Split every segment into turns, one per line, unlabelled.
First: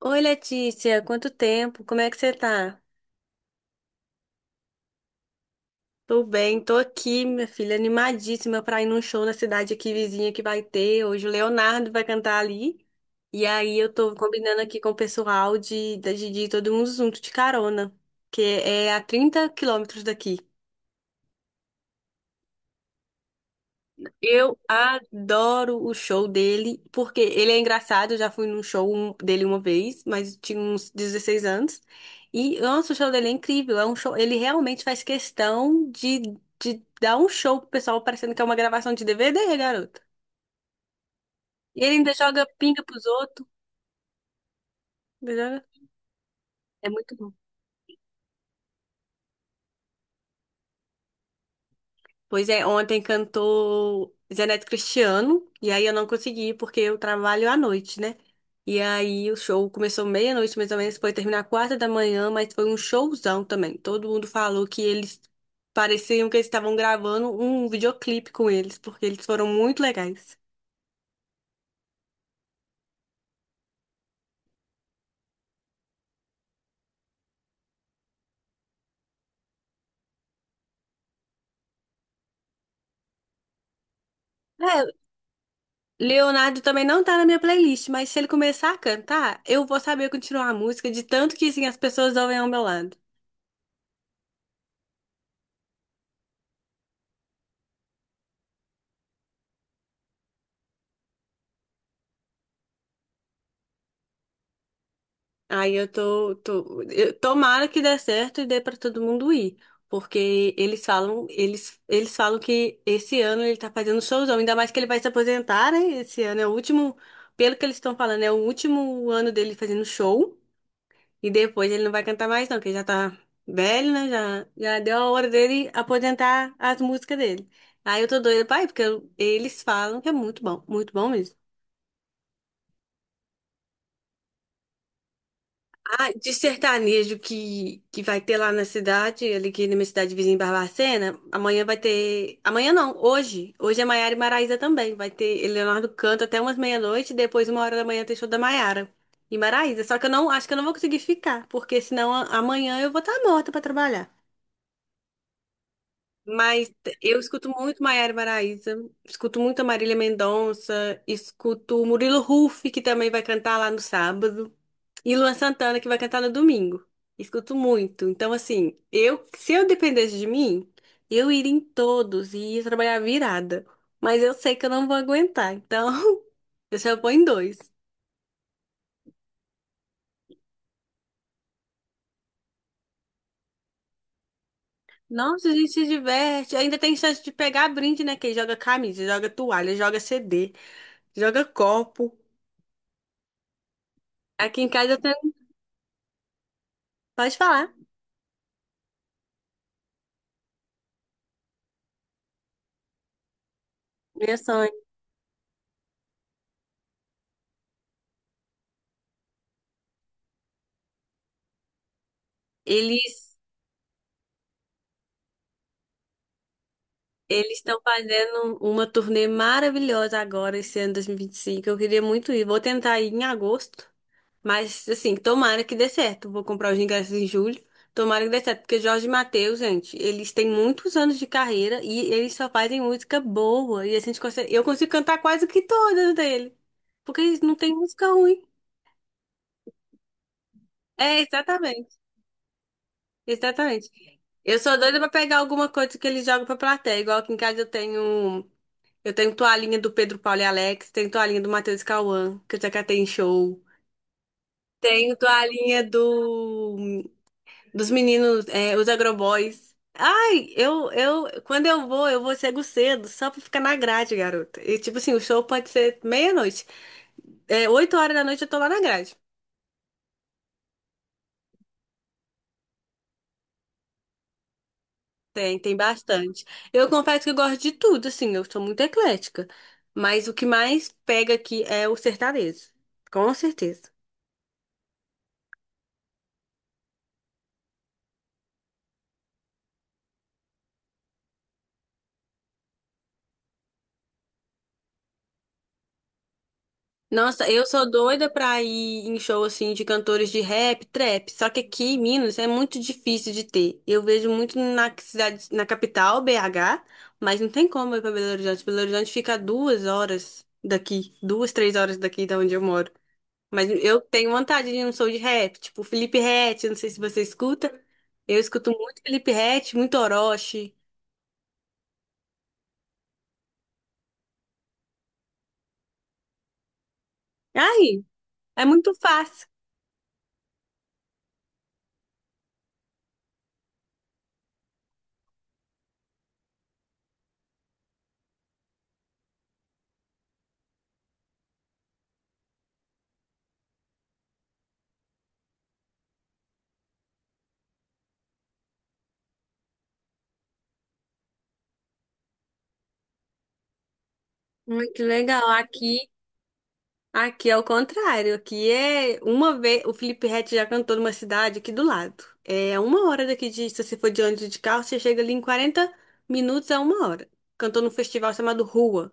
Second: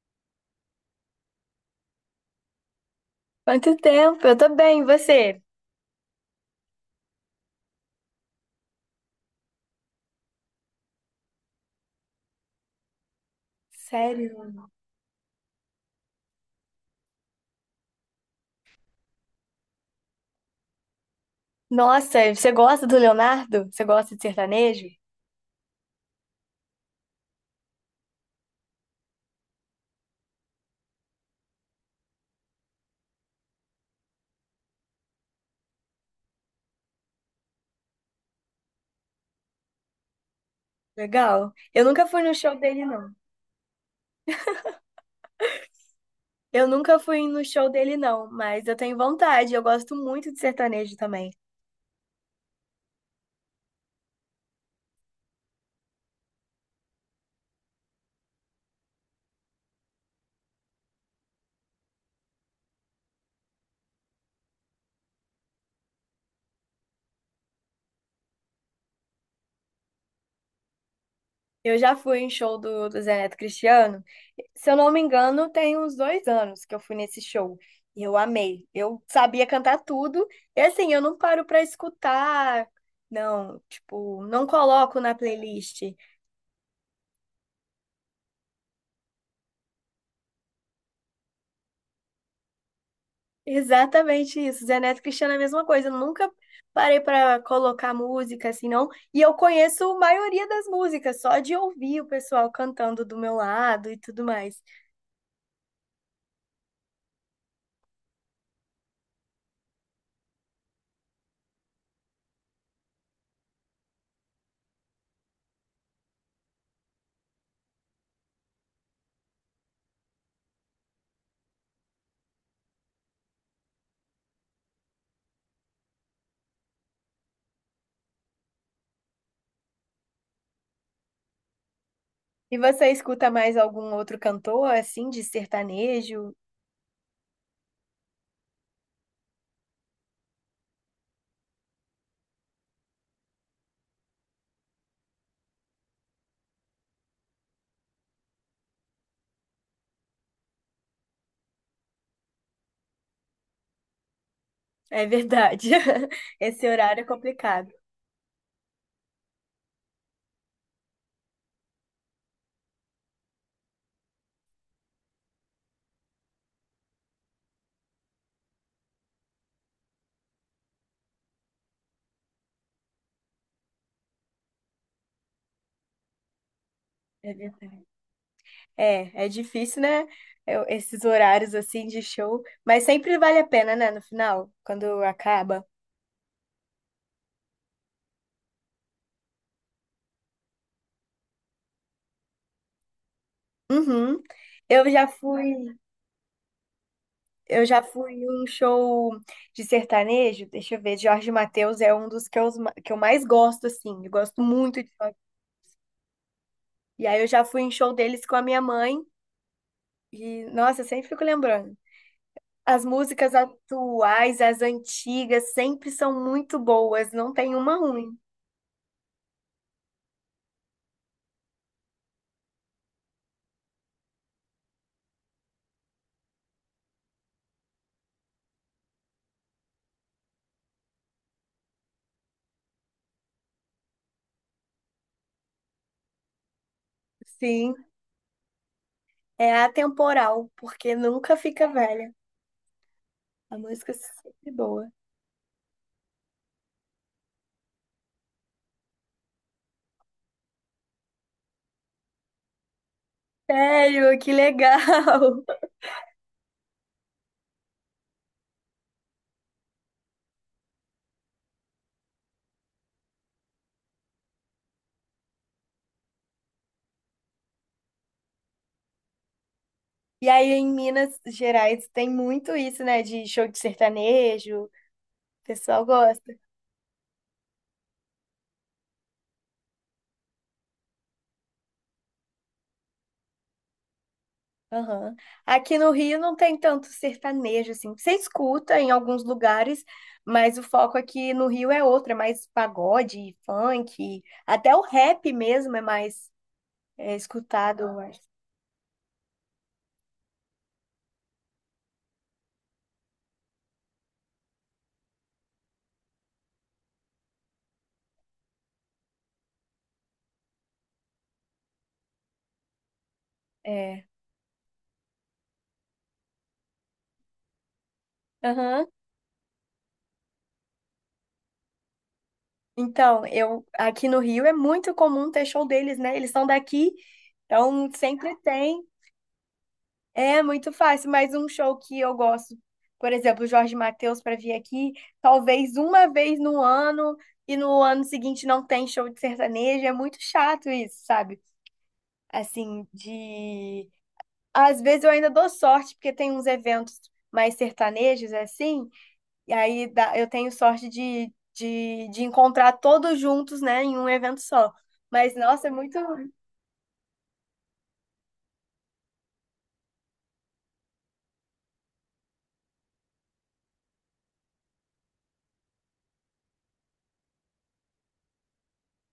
Oi, Letícia, quanto tempo? Como é que você tá?
Quanto tempo? Eu tô bem, e você?
Tô bem, tô aqui, minha filha, animadíssima pra ir num show na cidade aqui vizinha que vai ter. Hoje o Leonardo vai cantar ali. E aí eu tô
Sério?
combinando aqui com o pessoal de ir todo mundo junto de carona, que é a 30 quilômetros daqui.
Nossa, você gosta do Leonardo? Você gosta de
Eu
sertanejo?
adoro o show dele, porque ele é engraçado. Eu já fui num dele uma vez, mas eu tinha uns 16 anos. E, nossa, o show dele é incrível. É um show, ele realmente faz questão de dar um show pro pessoal, parecendo que é uma gravação de DVD, garoto.
Legal.
E
Eu
ele
nunca
ainda
fui no
joga
show
pinga
dele,
pros
não.
outros. Ainda joga-
Eu
É
nunca
muito.
fui no show dele, não, mas eu tenho vontade. Eu gosto muito de sertanejo também.
Pois é, ontem cantou Zeneto Cristiano, e aí eu não consegui porque eu trabalho à noite, né? E aí o show começou meia-noite mais ou menos, foi terminar quatro da manhã, mas foi um showzão também. Todo mundo falou que eles pareciam que eles estavam gravando um videoclipe com eles, porque eles foram muito legais.
Eu já fui em show do Zé Neto Cristiano. Se eu não me engano, tem uns 2 anos que eu fui nesse show. E eu amei. Eu sabia cantar tudo. E assim, eu não paro pra escutar. Não, tipo, não
É,
coloco na playlist.
Leonardo também não tá na minha playlist, mas se ele começar a cantar, eu vou saber continuar a música de tanto que assim, as pessoas ouvem ao meu lado.
Exatamente isso. Zé Neto e Cristiano é a mesma coisa. Eu nunca parei pra colocar música assim, não. E eu conheço a maioria das músicas, só de ouvir o pessoal cantando do meu lado e tudo mais.
Aí eu tomara que dê certo e dê pra todo mundo ir, porque eles falam que esse ano ele tá fazendo showzão, ainda mais que ele vai se aposentar, né? Esse ano é o último, pelo que eles estão falando, é o último ano dele fazendo show e depois ele não vai cantar mais não, porque ele já tá velho, né? Já deu a hora dele aposentar as músicas dele. Aí eu tô doida pra ir, porque eles falam que é muito bom mesmo.
E você escuta mais algum outro cantor, assim, de
Ah, de
sertanejo?
sertanejo que vai ter lá na cidade, ali que na minha cidade vizinha em Barbacena, amanhã vai ter. Amanhã não, hoje. Hoje é Maiara e Maraísa também. Vai ter Leonardo canta até umas meia-noite, depois, uma hora da manhã, tem show da Maiara e Maraísa. Só que eu não acho que eu não vou conseguir ficar, porque senão amanhã eu vou estar morta pra trabalhar.
É verdade. Esse
Mas
horário é
eu escuto
complicado.
muito Maiara e Maraísa, escuto muito a Marília Mendonça, escuto o Murilo Huff, que também vai cantar lá no sábado. E Luan Santana, que vai cantar no domingo. Escuto muito. Então, assim, eu, se eu dependesse de mim, eu iria em todos e ia trabalhar virada. Mas eu sei que eu não vou aguentar. Então, eu só vou em
É
dois.
verdade. É difícil, né? Esses horários assim de show. Mas sempre vale a pena, né? No final, quando
Nossa, a
acaba.
gente se diverte. Ainda tem chance de pegar brinde, né? Que joga camisa, joga toalha, joga CD, joga copo.
Uhum.
Aqui em
Eu
casa eu
já
tenho...
fui.
Pode
Eu
falar.
já fui em um show de sertanejo, deixa eu ver, Jorge Mateus é um dos que eu mais gosto, assim, eu
Meu
gosto muito
sonho.
de Jorge. E aí eu já fui em show deles com a minha mãe, e nossa, eu sempre fico lembrando. As músicas
Eles
atuais, as antigas, sempre são muito boas, não tem
eles
uma
estão
ruim.
fazendo uma turnê maravilhosa agora, esse ano 2025. Eu queria muito ir. Vou tentar ir em agosto, mas assim, tomara que dê certo. Vou comprar os ingressos em julho. Tomara que dê certo, porque Jorge e Mateus, gente, eles têm muitos anos de carreira e eles só fazem música boa. E eu consigo cantar quase que todas dele, porque eles não têm
Sim,
música ruim.
é atemporal, porque
É,
nunca fica
exatamente.
velha. A
Exatamente.
música é sempre
Eu sou
boa.
doida pra pegar alguma coisa que eles jogam pra plateia. Igual aqui em casa eu tenho. Eu tenho toalhinha do Pedro Paulo e Alex, tenho toalhinha do Matheus e Cauã, que eu já catei em show.
Sério, que legal!
Tenho toalhinha do dos meninos, é, os Agroboys. Ai, quando eu vou cego cedo, só pra ficar na grade, garota. E tipo assim, o show pode ser meia-noite. É, oito horas da noite eu tô lá na grade.
E aí, em Minas Gerais, tem muito isso, né, de show de sertanejo. O
Tem
pessoal gosta.
bastante. Eu confesso que eu gosto de tudo, assim, eu sou muito eclética. Mas o que mais pega aqui é o sertanejo. Com certeza.
Aham. Aqui no Rio não tem tanto sertanejo, assim. Você escuta em alguns lugares, mas o foco aqui no Rio é outro, é mais pagode, funk, até o rap mesmo é mais
Nossa, eu
escutado,
sou
eu acho.
doida pra ir em show assim de cantores de rap, trap. Só que aqui em Minas é muito difícil de ter. Eu vejo muito na cidade, na capital, BH, mas não tem como ir pra Belo Horizonte. Belo Horizonte fica a duas horas daqui, duas, três horas daqui da onde eu moro. Mas eu
É.
tenho vontade de ir num show de rap, tipo Felipe Ret, não sei se você escuta. Eu escuto
Aham.
muito Felipe Ret, muito Orochi.
Então, eu aqui no Rio é muito comum ter show deles, né? Eles são daqui, então
Ai,
sempre
é
tem.
muito fácil.
É muito fácil, mas um show que eu gosto, por exemplo, o Jorge Mateus para vir aqui, talvez uma vez no ano e no ano seguinte não tem show de sertanejo, é muito chato isso, sabe? Assim, de às vezes eu ainda dou sorte porque tem uns eventos mais sertanejos assim, eu tenho sorte de encontrar todos juntos, né, em um evento só.
Muito
Mas
legal.
nossa, é muito
Aqui é o contrário, aqui é uma vez, o Felipe Ret já cantou numa cidade aqui do lado. É uma hora daqui de, se você for de ônibus e de carro, você chega ali em 40 minutos a uma hora. Cantou num festival chamado Rua.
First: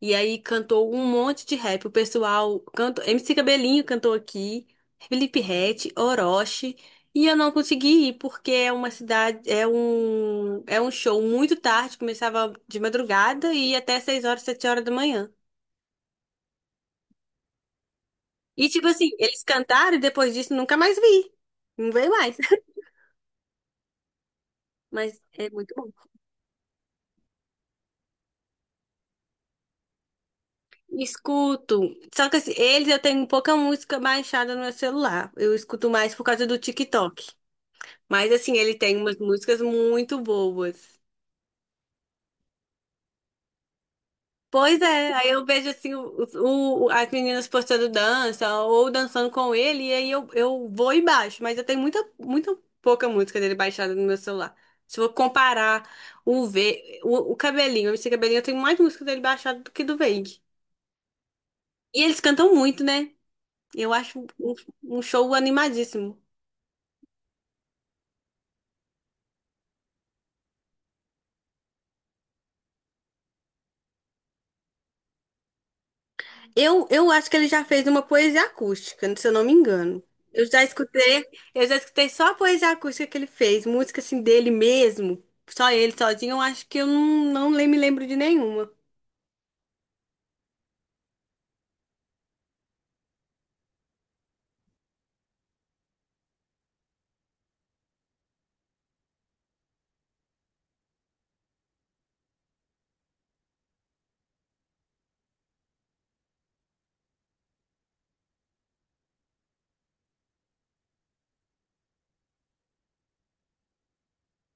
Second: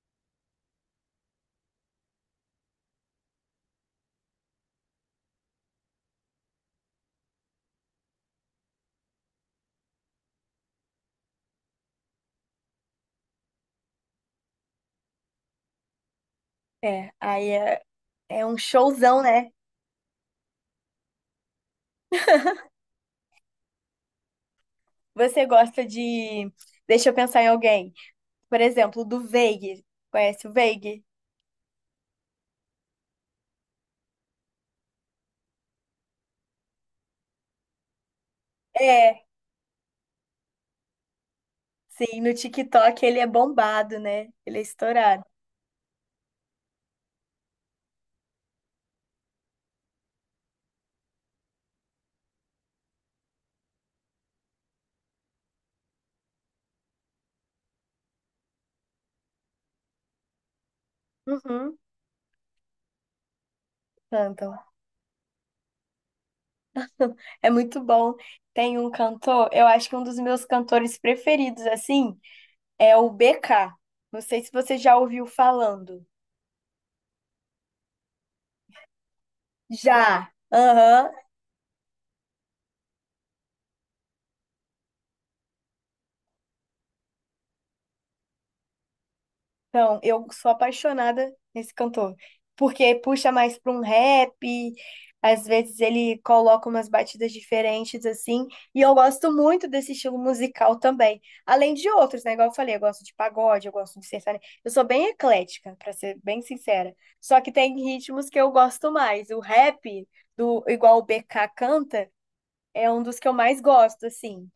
E aí cantou um monte de rap. O pessoal cantou, MC Cabelinho cantou aqui, Felipe Ret, Orochi. E eu não consegui ir porque é uma cidade, é um show muito tarde, começava de madrugada e ia até 6 horas, 7 horas da manhã.
é, aí é, é um
E tipo assim,
showzão,
eles
né?
cantaram e depois disso nunca mais vi. Não veio mais. Mas
Você
é muito
gosta
bom.
de. Deixa eu pensar em alguém. Por exemplo, do Veig. Conhece o Veig?
Escuto. Só que assim, eles eu tenho pouca música baixada no meu celular. Eu escuto mais por causa do TikTok. Mas assim, ele tem umas
É,
músicas muito boas.
sim, no TikTok ele é bombado, né? Ele é
Pois é,
estourado.
aí eu vejo assim as meninas postando dança ou dançando com ele, e aí eu vou e baixo, mas eu tenho muita, muita pouca música dele baixada no meu celular. Se eu comparar o V, o Cabelinho, esse Cabelinho, eu tenho mais música dele baixada do que do Veig.
Uhum,
E eles cantam muito, né? Eu acho
cantam.
um show animadíssimo.
É muito bom. Tem um cantor, eu acho que um dos meus cantores preferidos, assim, é o BK. Não sei se você já ouviu falando.
Eu acho que ele já fez uma poesia acústica, se eu não me engano.
Já.
Eu já
Aham.
escutei, eu já escutei só a poesia acústica que ele fez, música assim dele mesmo, só ele sozinho, eu acho que eu não, não lem- me lembro de nenhuma.
Então, eu sou apaixonada nesse cantor, porque puxa mais para um rap, às vezes ele coloca umas batidas diferentes assim, e eu gosto muito desse estilo musical também. Além de outros, né? Igual eu falei, eu gosto de pagode, eu gosto de sertanejo. Eu sou bem eclética, para ser bem sincera. Só que tem ritmos que eu gosto mais. O rap do igual o BK canta é um dos que eu mais gosto, assim,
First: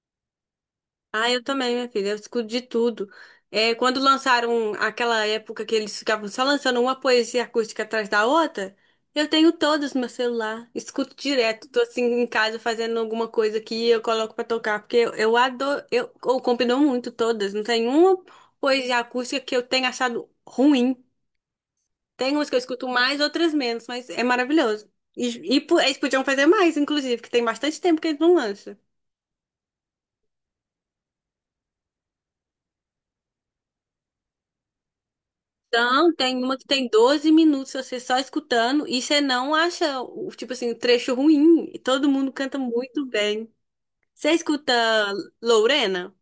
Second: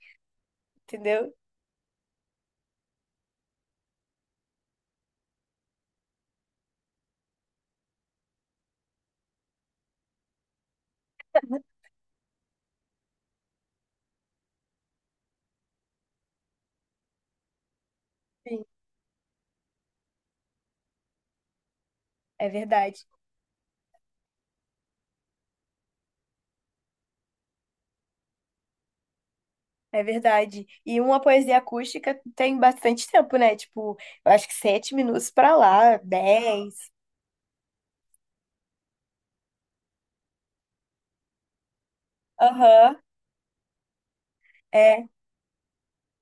Ah,
entendeu?
eu também, minha filha. Eu escuto de tudo. É, quando lançaram aquela época que eles ficavam só lançando uma poesia acústica atrás da outra, eu tenho todas no meu celular. Escuto direto. Tô assim em casa fazendo alguma coisa que eu coloco pra tocar, porque eu adoro. Eu combinou muito todas. Não tem uma
Sim,
poesia acústica que eu tenha achado ruim. Tem
é
umas que eu escuto
verdade.
mais, outras menos, mas é maravilhoso. Eles podiam fazer mais, inclusive, que tem bastante tempo que eles não lançam.
É verdade. E uma poesia acústica tem bastante tempo, né? Tipo, eu acho que 7 minutos pra lá,
Então, tem uma que
10.
tem 12 minutos você só escutando e você não tipo assim, o trecho ruim. E todo mundo canta
Aham,
muito bem. Você escuta
é.
Lorena?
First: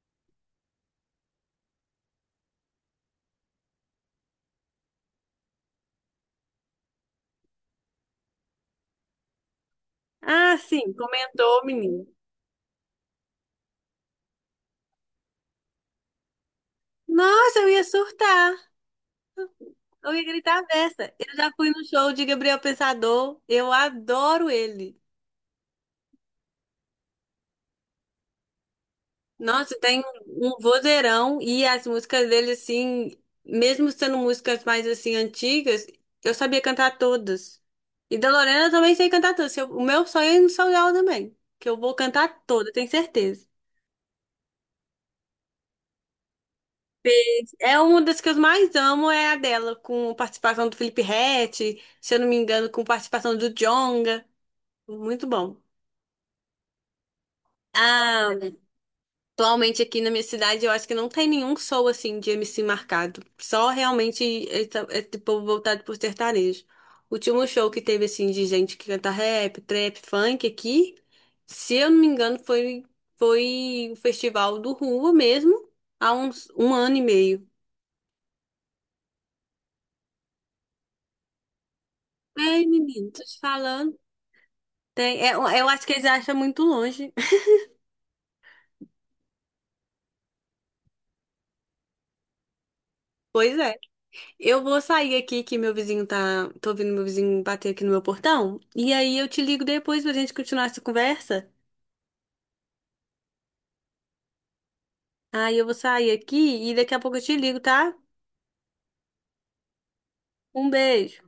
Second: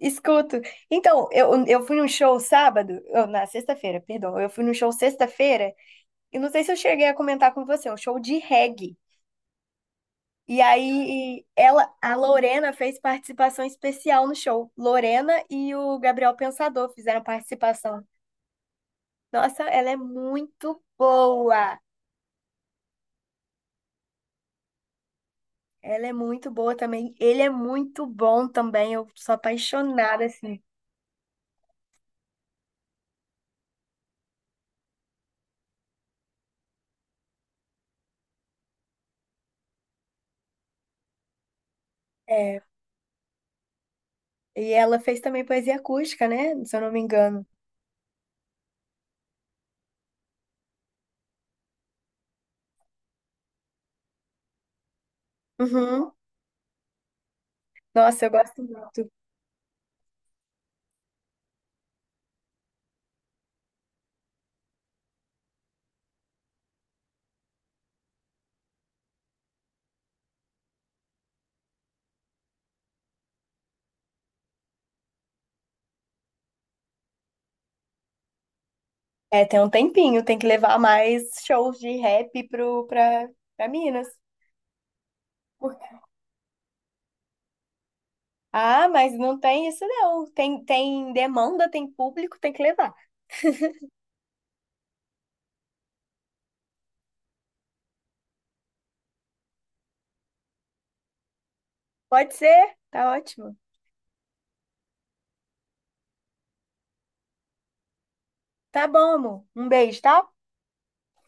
Escuto. Então, eu fui num show sábado, na sexta-feira, perdão. Eu fui num show sexta-feira, e não sei se eu cheguei a comentar com você, é um show de reggae.
Ah,
E
sim,
aí,
comentou o
ela,
menino.
a Lorena fez participação especial no show. Lorena e o Gabriel Pensador fizeram
Nossa, eu ia
participação.
surtar.
Nossa, ela é
Eu ia gritar a
muito
beça. Eu já fui
boa.
no show de Gabriel Pensador. Eu adoro ele.
Ela é muito boa também. Ele é muito bom também. Eu sou
Nossa, tem
apaixonada,
um
assim.
vozeirão e as músicas dele, assim, mesmo sendo músicas mais, assim, antigas, eu sabia cantar todas. E da Lorena eu também sei cantar todas. Se eu- O meu sonho é ir no São também, que eu vou cantar
É.
toda, tenho certeza.
E ela fez também poesia acústica, né? Se eu não me engano.
Fez. É uma das que eu mais amo, é a dela, com participação do Felipe Ret, se eu não me engano, com participação do Djonga. Muito bom.
Uhum. Nossa, eu
Ah,
gosto muito.
atualmente aqui na minha cidade, eu acho que não tem nenhum show assim de MC marcado. Só realmente esse povo voltado por sertanejo. O último show que teve assim de gente que canta rap, trap, funk aqui, se eu não me engano, foi o festival do Rua mesmo, há uns um ano e meio.
É, tem um tempinho. Tem que levar mais shows de rap
Ei, menino, tô te
pra
falando.
Minas.
Tem, é, eu acho que
Por-
eles acham muito longe.
Ah, mas não tem isso, não. Tem, tem demanda, tem público, tem que levar.
Pois é. Eu vou sair aqui que meu vizinho tá. Tô ouvindo meu vizinho bater aqui no meu portão. E aí eu te ligo depois pra gente continuar essa conversa.
Pode ser? Tá ótimo.
Aí eu vou sair aqui e daqui a pouco eu te ligo, tá?
Tá bom, amor. Um beijo, tá?
Um beijo.